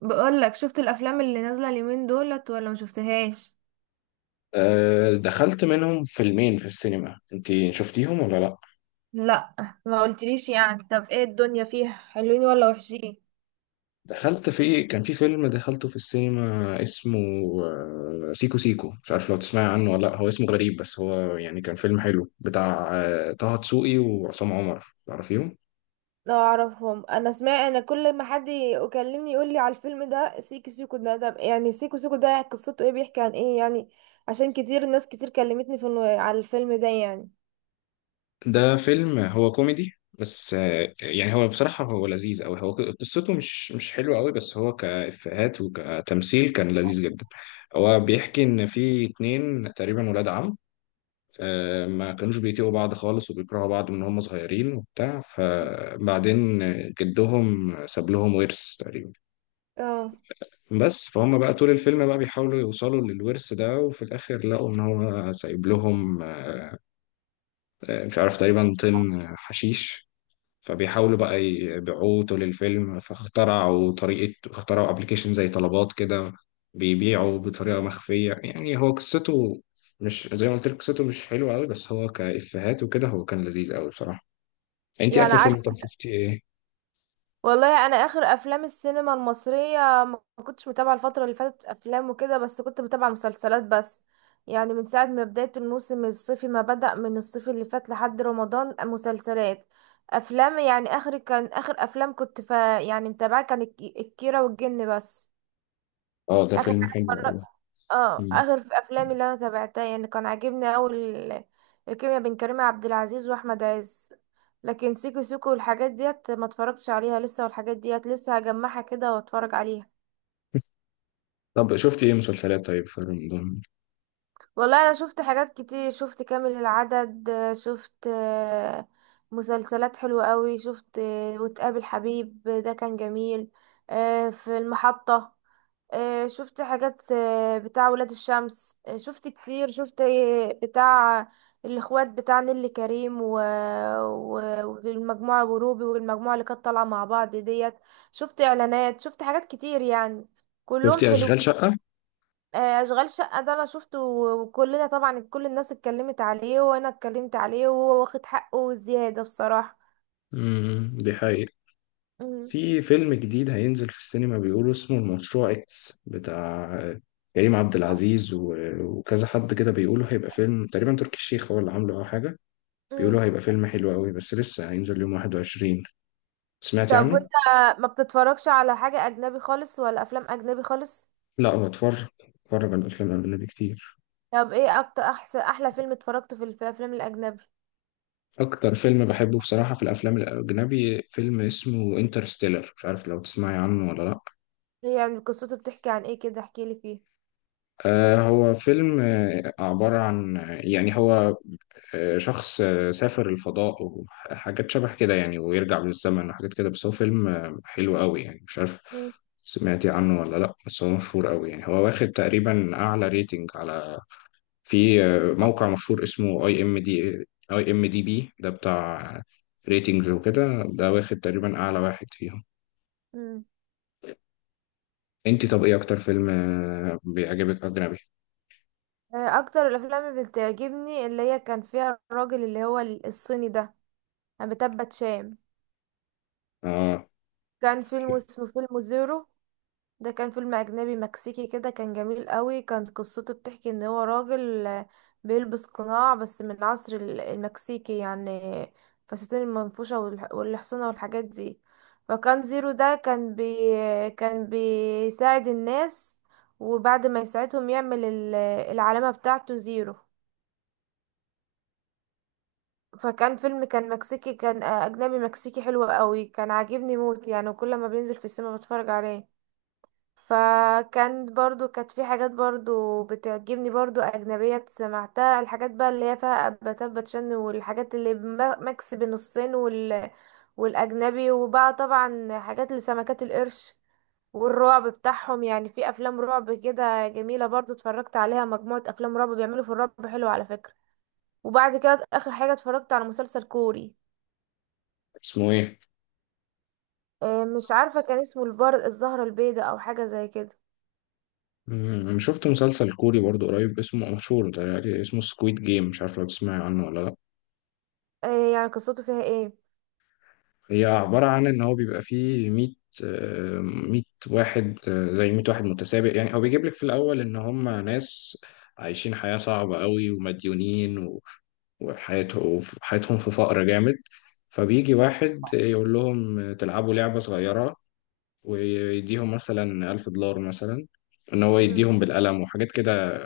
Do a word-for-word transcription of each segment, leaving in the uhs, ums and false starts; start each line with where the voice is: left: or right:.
right: بقول لك، شفت الافلام اللي نازله اليومين دولت ولا ما شفتهاش؟
left: آه، دخلت منهم فيلمين في السينما، انت شفتيهم ولا لا؟
right: لا. ما قلتليش يعني، طب ايه؟ الدنيا فيها حلوين ولا وحشين؟
left: دخلت في، كان في فيلم دخلته في السينما اسمه آه، سيكو سيكو، مش عارف لو تسمعي عنه ولا لا. هو اسمه غريب بس هو يعني كان فيلم حلو بتاع آه، طه دسوقي وعصام عمر، تعرفيهم؟
right: لا اعرفهم. انا سمعت، انا كل ما حد يكلمني يقول لي على الفيلم ده سيكو سيكو ده. طب يعني سيكو سيكو ده قصته ايه؟ بيحكي عن ايه يعني؟ عشان كتير، ناس كتير كلمتني في النو- على الفيلم ده يعني.
left: ده فيلم هو كوميدي بس آه، يعني هو بصراحة هو لذيذ قوي. هو قصته مش مش حلوة قوي بس هو كإفيهات وكتمثيل كان لذيذ جدا. هو بيحكي إن في اتنين تقريبا ولاد عم آه، ما كانوش بيطيقوا بعض خالص وبيكرهوا بعض من هم صغيرين وبتاع. فبعدين جدهم ساب لهم ورث تقريبا،
right: اه.
left: بس فهم بقى طول الفيلم بقى بيحاولوا يوصلوا للورث ده، وفي الآخر لقوا إن هو سايب لهم آه، مش عارف تقريبا طن حشيش. فبيحاولوا بقى يبيعوه طول الفيلم، فاخترعوا طريقة، اخترعوا ابلكيشن زي طلبات كده بيبيعوا بطريقة مخفية. يعني هو قصته مش زي ما قلت لك، قصته مش حلوة قوي بس هو كإفيهات وكده هو كان لذيذ قوي بصراحة. انت
right: يعني
left: اخر فيلم طب شفتي ايه؟
right: والله انا اخر افلام السينما المصريه، ما كنتش متابعه الفتره اللي فاتت افلام وكده، بس كنت متابعه مسلسلات بس. يعني من ساعه ما بدايه الموسم الصيفي، ما بدأ من الصيف اللي فات لحد رمضان مسلسلات، افلام. يعني اخر، كان اخر افلام كنت ف، يعني متابعه، كان الك- الكيره والجن بس.
left: اه ده
right: اخر
left: فيلم حلو
right: حاجه،
left: قوي.
right: اه
left: مم.
right: اخر في افلامي اللي انا تابعتها يعني كان عاجبني اول الكيمياء بين كريم عبد العزيز واحمد عز. لكن سيكو سيكو والحاجات ديت ما اتفرجتش عليها لسه، والحاجات ديت لسه هجمعها كده واتفرج عليها.
left: طب شفتي ايه مسلسلات طيب في رمضان؟
right: والله انا شفت حاجات كتير. شفت كامل العدد، شفت آه، مسلسلات حلوة قوي. شفت آه، وتقابل حبيب ده كان جميل. آه، في المحطة. آه، شفت حاجات آه، بتاع ولاد الشمس. آه، شفت كتير. شفت آه، بتاع الاخوات بتاع نيللي كريم و... و... والمجموعة وروبي والمجموعة اللي كانت طالعة مع بعض ديت. شفت اعلانات، شفت حاجات كتير يعني. كلهم
left: شفتي
right: حلوين.
left: اشغال شقة؟
right: آه، اشغال شقة ده انا شفته، وكلنا طبعا كل الناس اتكلمت عليه، وانا اتكلمت عليه، وهو واخد حقه وزيادة بصراحة.
left: امم، دي حقيقة.
right: مم.
left: في فيلم جديد هينزل في السينما بيقولوا اسمه المشروع اكس بتاع كريم عبد العزيز و- وكذا حد كده، بيقولوا هيبقى فيلم تقريبا تركي الشيخ هو اللي عامله او حاجة. بيقولوا
right: مم.
left: هيبقى فيلم حلو قوي بس لسه هينزل يوم واحد وعشرين. سمعتي
right: طب
left: عنه؟
right: وانت ما بتتفرجش على حاجة اجنبي خالص؟ ولا افلام اجنبي خالص؟
left: لا، بتفرج، بتفرج على الافلام الاجنبي كتير.
right: طب ايه اكتر، احسن، احلى فيلم اتفرجته في الف- الافلام الاجنبي؟
left: اكتر فيلم بحبه بصراحة في الافلام الاجنبي فيلم اسمه انترستيلر، مش عارف لو تسمعي عنه ولا لا.
right: هي يعني قصته بتحكي عن ايه كده؟ احكي لي فيه.
left: آه، هو فيلم آه، عبارة عن، يعني هو آه، شخص آه، سافر الفضاء وحاجات شبه كده يعني، ويرجع بالزمن وحاجات كده. بس هو فيلم آه، حلو قوي يعني، مش عارف
right: مم.
left: سمعتي عنه ولا لا، بس هو مشهور قوي يعني. هو واخد تقريبا اعلى ريتنج على، في آه، موقع مشهور اسمه اي ام دي، اي ام دي بي ده بتاع ريتنجز وكده، ده واخد تقريبا اعلى واحد فيهم.
right: مم.
left: انت طب ايه اكتر فيلم آه، بيعجبك اجنبي؟
right: آه، اكتر الافلام اللي بتعجبني اللي هي كان فيها الراجل اللي هو ال- الصيني ده، بتبت شام.
left: اه.
right: كان فيلم اسمه فيلم زيرو. ده كان فيلم أجنبي مكسيكي كده، كان جميل قوي. كانت قصته بتحكي إن هو راجل آه، بيلبس قناع، بس من العصر ال- المكسيكي يعني، فساتين المنفوشة والح- والحصانة والحاجات دي. فكان زيرو ده كان بي كان بيساعد الناس، وبعد ما يساعدهم يعمل ال- العلامة بتاعته زيرو. فكان فيلم كان مكسيكي، كان آه، أجنبي مكسيكي حلو قوي، كان عاجبني موت يعني، وكل ما بينزل في السينما بتفرج عليه. فكانت برضو، كانت في حاجات برضو بتعجبني برضو أجنبية سمعتها، الحاجات بقى اللي هي فيها أباتات باتشان والحاجات اللي بم- ميكس بين الصين وال... والأجنبي. وبقى طبعا حاجات لسمكات القرش والرعب بتاعهم، يعني في أفلام رعب كده جميلة برضو اتفرجت عليها، مجموعة أفلام رعب. بيعملوا في الرعب حلو على فكرة. وبعد كده آخر حاجة اتفرجت على مسلسل كوري.
left: اسمه ايه؟
right: آه، مش عارفة، كان اسمه البار الزهرة البيضاء أو حاجة زي كده.
left: مم، شفت مسلسل كوري برضو قريب اسمه مشهور، ده اسمه سكويد جيم، مش عارف لو تسمعي عنه ولا لا.
right: آه، يعني قصته فيها ايه؟
left: هي عبارة عن إن هو بيبقى فيه 100 100 واحد، آه، زي مائة واحد متسابق. يعني هو بيجيب لك في الأول إن هم ناس عايشين حياة صعبة قوي ومديونين، وحياته حياتهم في فقر جامد. فبيجي واحد يقول لهم تلعبوا لعبة صغيرة، ويديهم مثلا ألف دولار مثلا، إن هو
right: مم.
left: يديهم بالقلم وحاجات كده،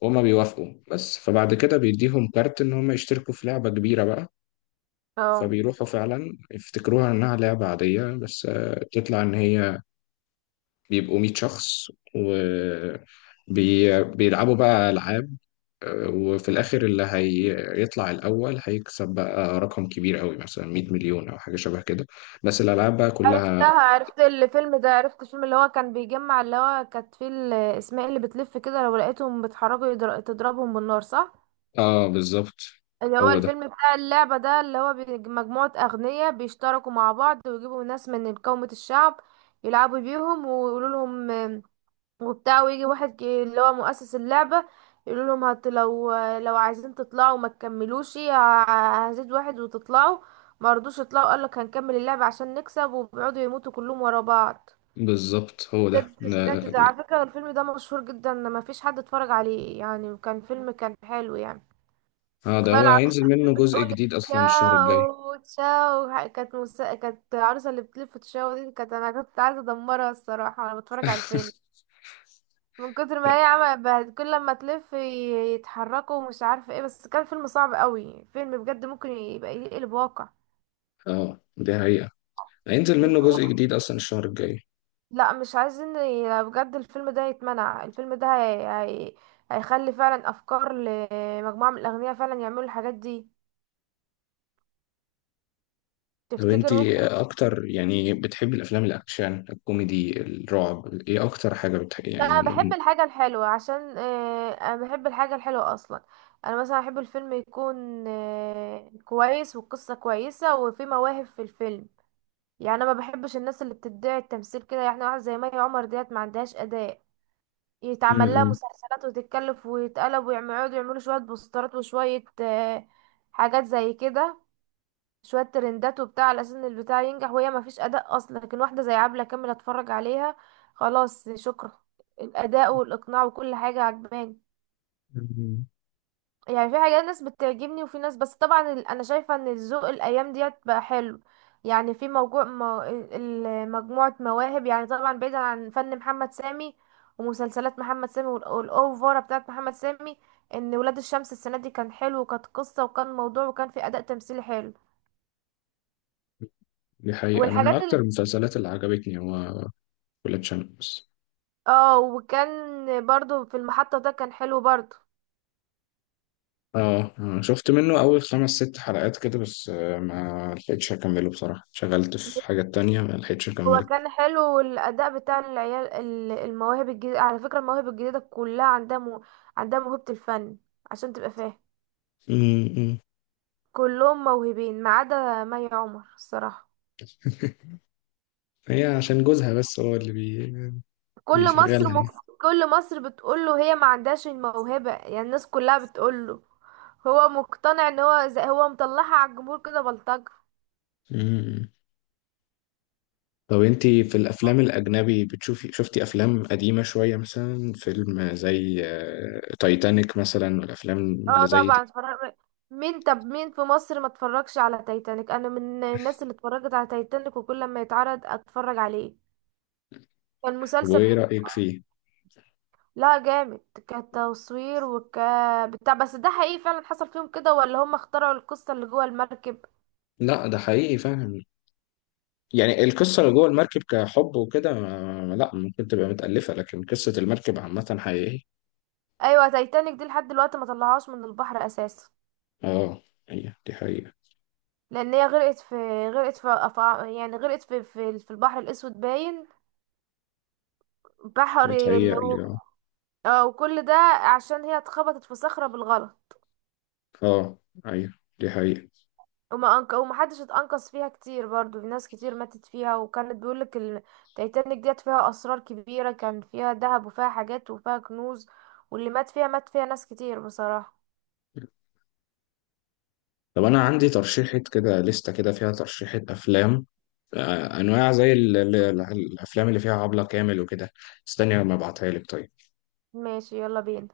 left: وهما بيوافقوا. بس فبعد كده بيديهم كارت إن هما يشتركوا في لعبة كبيرة بقى.
right: اه.
left: فبيروحوا فعلا يفتكروها إنها لعبة عادية بس آه، تطلع إن هي بيبقوا مية شخص و بي... بيلعبوا بقى ألعاب، وفي الآخر اللي هيطلع الأول هيكسب بقى رقم كبير قوي مثلا مية مليون أو حاجة شبه كده، بس الألعاب بقى كلها.
right: عرفتها، عرفت الفيلم ده، عرفت الفيلم اللي هو كان بيجمع، اللي هو كانت فيه الاسماء اللي بتلف كده، لو لقيتهم بيتحركوا يضر- تضربهم بالنار، صح؟
left: آه بالظبط،
right: اللي هو
left: هو ده
right: الفيلم بتاع اللعبة ده، اللي هو بي- مجموعة أغنياء بيشتركوا مع بعض ويجيبوا ناس من قومة الشعب يلعبوا بيهم ويقولوا لهم آم، وبتاع، ويجي واحد كي- اللي هو مؤسس اللعبة يقولوا لهم هت، لو لو عايزين تطلعوا ما تكملوش، ه- هزيد واحد وتطلعوا. ما رضوش يطلعوا، قال لك هنكمل اللعبة عشان نكسب، وبيقعدوا يموتوا كلهم ورا بعض.
left: بالظبط هو ده
right: سبت
left: لا-
right: سمعت ده،
left: لا.
right: على فكرة الفيلم ده مشهور جدا، ما فيش حد اتفرج عليه يعني. كان فيلم كان حلو يعني.
left: اه ده
right: كفاية
left: هو
right: العروسة
left: هينزل منه
right: اللي
left: جزء
right: بتقول
left: جديد أصلا الشهر الجاي.
right: تشاو تشاو، كانت مس... كانت العروسة اللي بتلف تشاو دي، كانت، انا كنت عايزة ادمرها الصراحة وانا بتفرج على الفيلم، من كتر ما
left: لا،
right: هي عمل بهد- كل لما تلف ي- يتحركوا ومش عارفة ايه. بس كان فيلم صعب قوي، فيلم بجد ممكن يبقى يقلب واقع.
left: اه دي حقيقة، هينزل منه جزء جديد أصلا الشهر الجاي.
right: لا مش عايزين ي- بجد الفيلم ده يتمنع، الفيلم ده هي... هي... هيخلي فعلا افكار لمجموعة من الاغنياء فعلا يعملوا الحاجات دي.
left: طب
right: تفتكر
left: انتي
right: ممكن؟
left: أكتر يعني بتحبي الأفلام الأكشن الكوميدي الرعب، إيه أكتر حاجة بتحبي
right: لا، انا بحب
left: يعني؟
right: الحاجة الحلوة. عشان آه، انا بحب الحاجة الحلوة اصلا. انا مثلا احب الفيلم يكون آه، كويس والقصة كويسة وفي مواهب في الفيلم. يعني انا ما بحبش الناس اللي بتدعي التمثيل كده، يعني واحد زي مي عمر ديت ما عندهاش اداء، يتعمل لها
left: م-
right: مسلسلات وتتكلف ويتقلب، ويقعدوا يعملوا شوية بوسترات وشوية آه، حاجات زي كده، شوية ترندات وبتاع، على أساس إن البتاع ينجح وهي مفيش أداء أصلا. لكن واحدة زي عبلة كامل أتفرج عليها، خلاص شكرا، الأداء والإقناع وكل حاجة عجباني.
left: م-
right: يعني في حاجات، ناس بتعجبني وفي ناس، بس طبعا ال- انا شايفه ان الذوق الايام ديت بقى حلو. يعني في موجوع مو... ال- ال- مجموعه مواهب. يعني طبعا بعيدا عن فن محمد سامي ومسلسلات محمد سامي وال- والاوفره بتاعت محمد سامي، ان ولاد الشمس السنه دي كان حلو، وكانت قصه، وكان موضوع، وكان في اداء تمثيلي حلو.
left: دي حقيقة. أنا من
right: والحاجات
left: أكتر
right: ال...
left: المسلسلات اللي عجبتني هو ولاد شمس.
right: اه وكان برضو في المحطه ده كان حلو برضو.
left: آه، آه، شفت منه أول خمس ست حلقات كده بس، آه، ما لحقتش أكمله بصراحة، شغلت في حاجات تانية ما لحقتش
right: هو
left: أكمله.
right: كان حلو، والاداء بتاع العيال ال- المواهب الجديده. على فكره المواهب الجديده كلها عندها مو... عندها موهبه الفن عشان تبقى فاهم.
left: م- م.
right: كلهم موهوبين ما عدا مي عمر الصراحه.
left: هي عشان جوزها بس هو اللي بي...
right: كل
left: بيشغلها
right: مصر مك...
left: يعني.
right: كل مصر بتقوله هي ما عندهاش الموهبه، يعني الناس كلها بتقوله. هو مقتنع ان هو زي... هو مطلعها على الجمهور كده بلطجه.
left: م- م. طب أنتي في الأفلام الأجنبي بتشوفي، شفتي أفلام قديمة شوية مثلا فيلم زي آه، تايتانيك مثلا والأفلام
right: اه
left: اللي زي دي؟
right: طبعا اتفرج. مين طب مين في مصر ما اتفرجش على تايتانيك؟ انا من الناس اللي اتفرجت على تايتانيك، وكل ما يتعرض اتفرج عليه. كان
left: طب
right: مسلسل
left: وإيه
right: حلو.
left: رأيك فيه؟
right: لا جامد، كتصوير وك، بتاع. بس ده حقيقي فعلا حصل فيهم كده ولا هم اخترعوا القصة اللي جوه المركب؟
left: لا، ده حقيقي فعلا. يعني القصة اللي جوه المركب كحب وكده، ما- لا، ممكن تبقى متألفة، لكن قصة المركب عامة حقيقية.
right: ايوه تايتانيك دي لحد دلوقتي ما طلعهاش من البحر اساسا،
left: اه، هي دي حقيقة.
right: لان هي غرقت في غرقت في أفع- يعني غرقت في في, في البحر الاسود باين، بحر اللي هو،
left: بتهيألي اه.
right: اه. وكل ده عشان هي اتخبطت في صخرة بالغلط.
left: اه، ايوه، دي حقيقة.
right: وما أنق... ومحدش اتأنقذ فيها كتير، برضو في ناس كتير ماتت فيها، وكانت بيقولك التايتانيك ديت فيها أسرار كبيرة، كان فيها ذهب وفيها حاجات وفيها كنوز. واللي مات فيها، مات فيها ناس كتير بصراحة.
left: طب أنا عندي ترشيحة كده لستة كده فيها ترشيحة أفلام، آه، أنواع زي ال- ال- ال- الأفلام اللي فيها عبلة كامل وكده. استني لما أبعتها لك طيب.
right: ماشي، يلا بينا.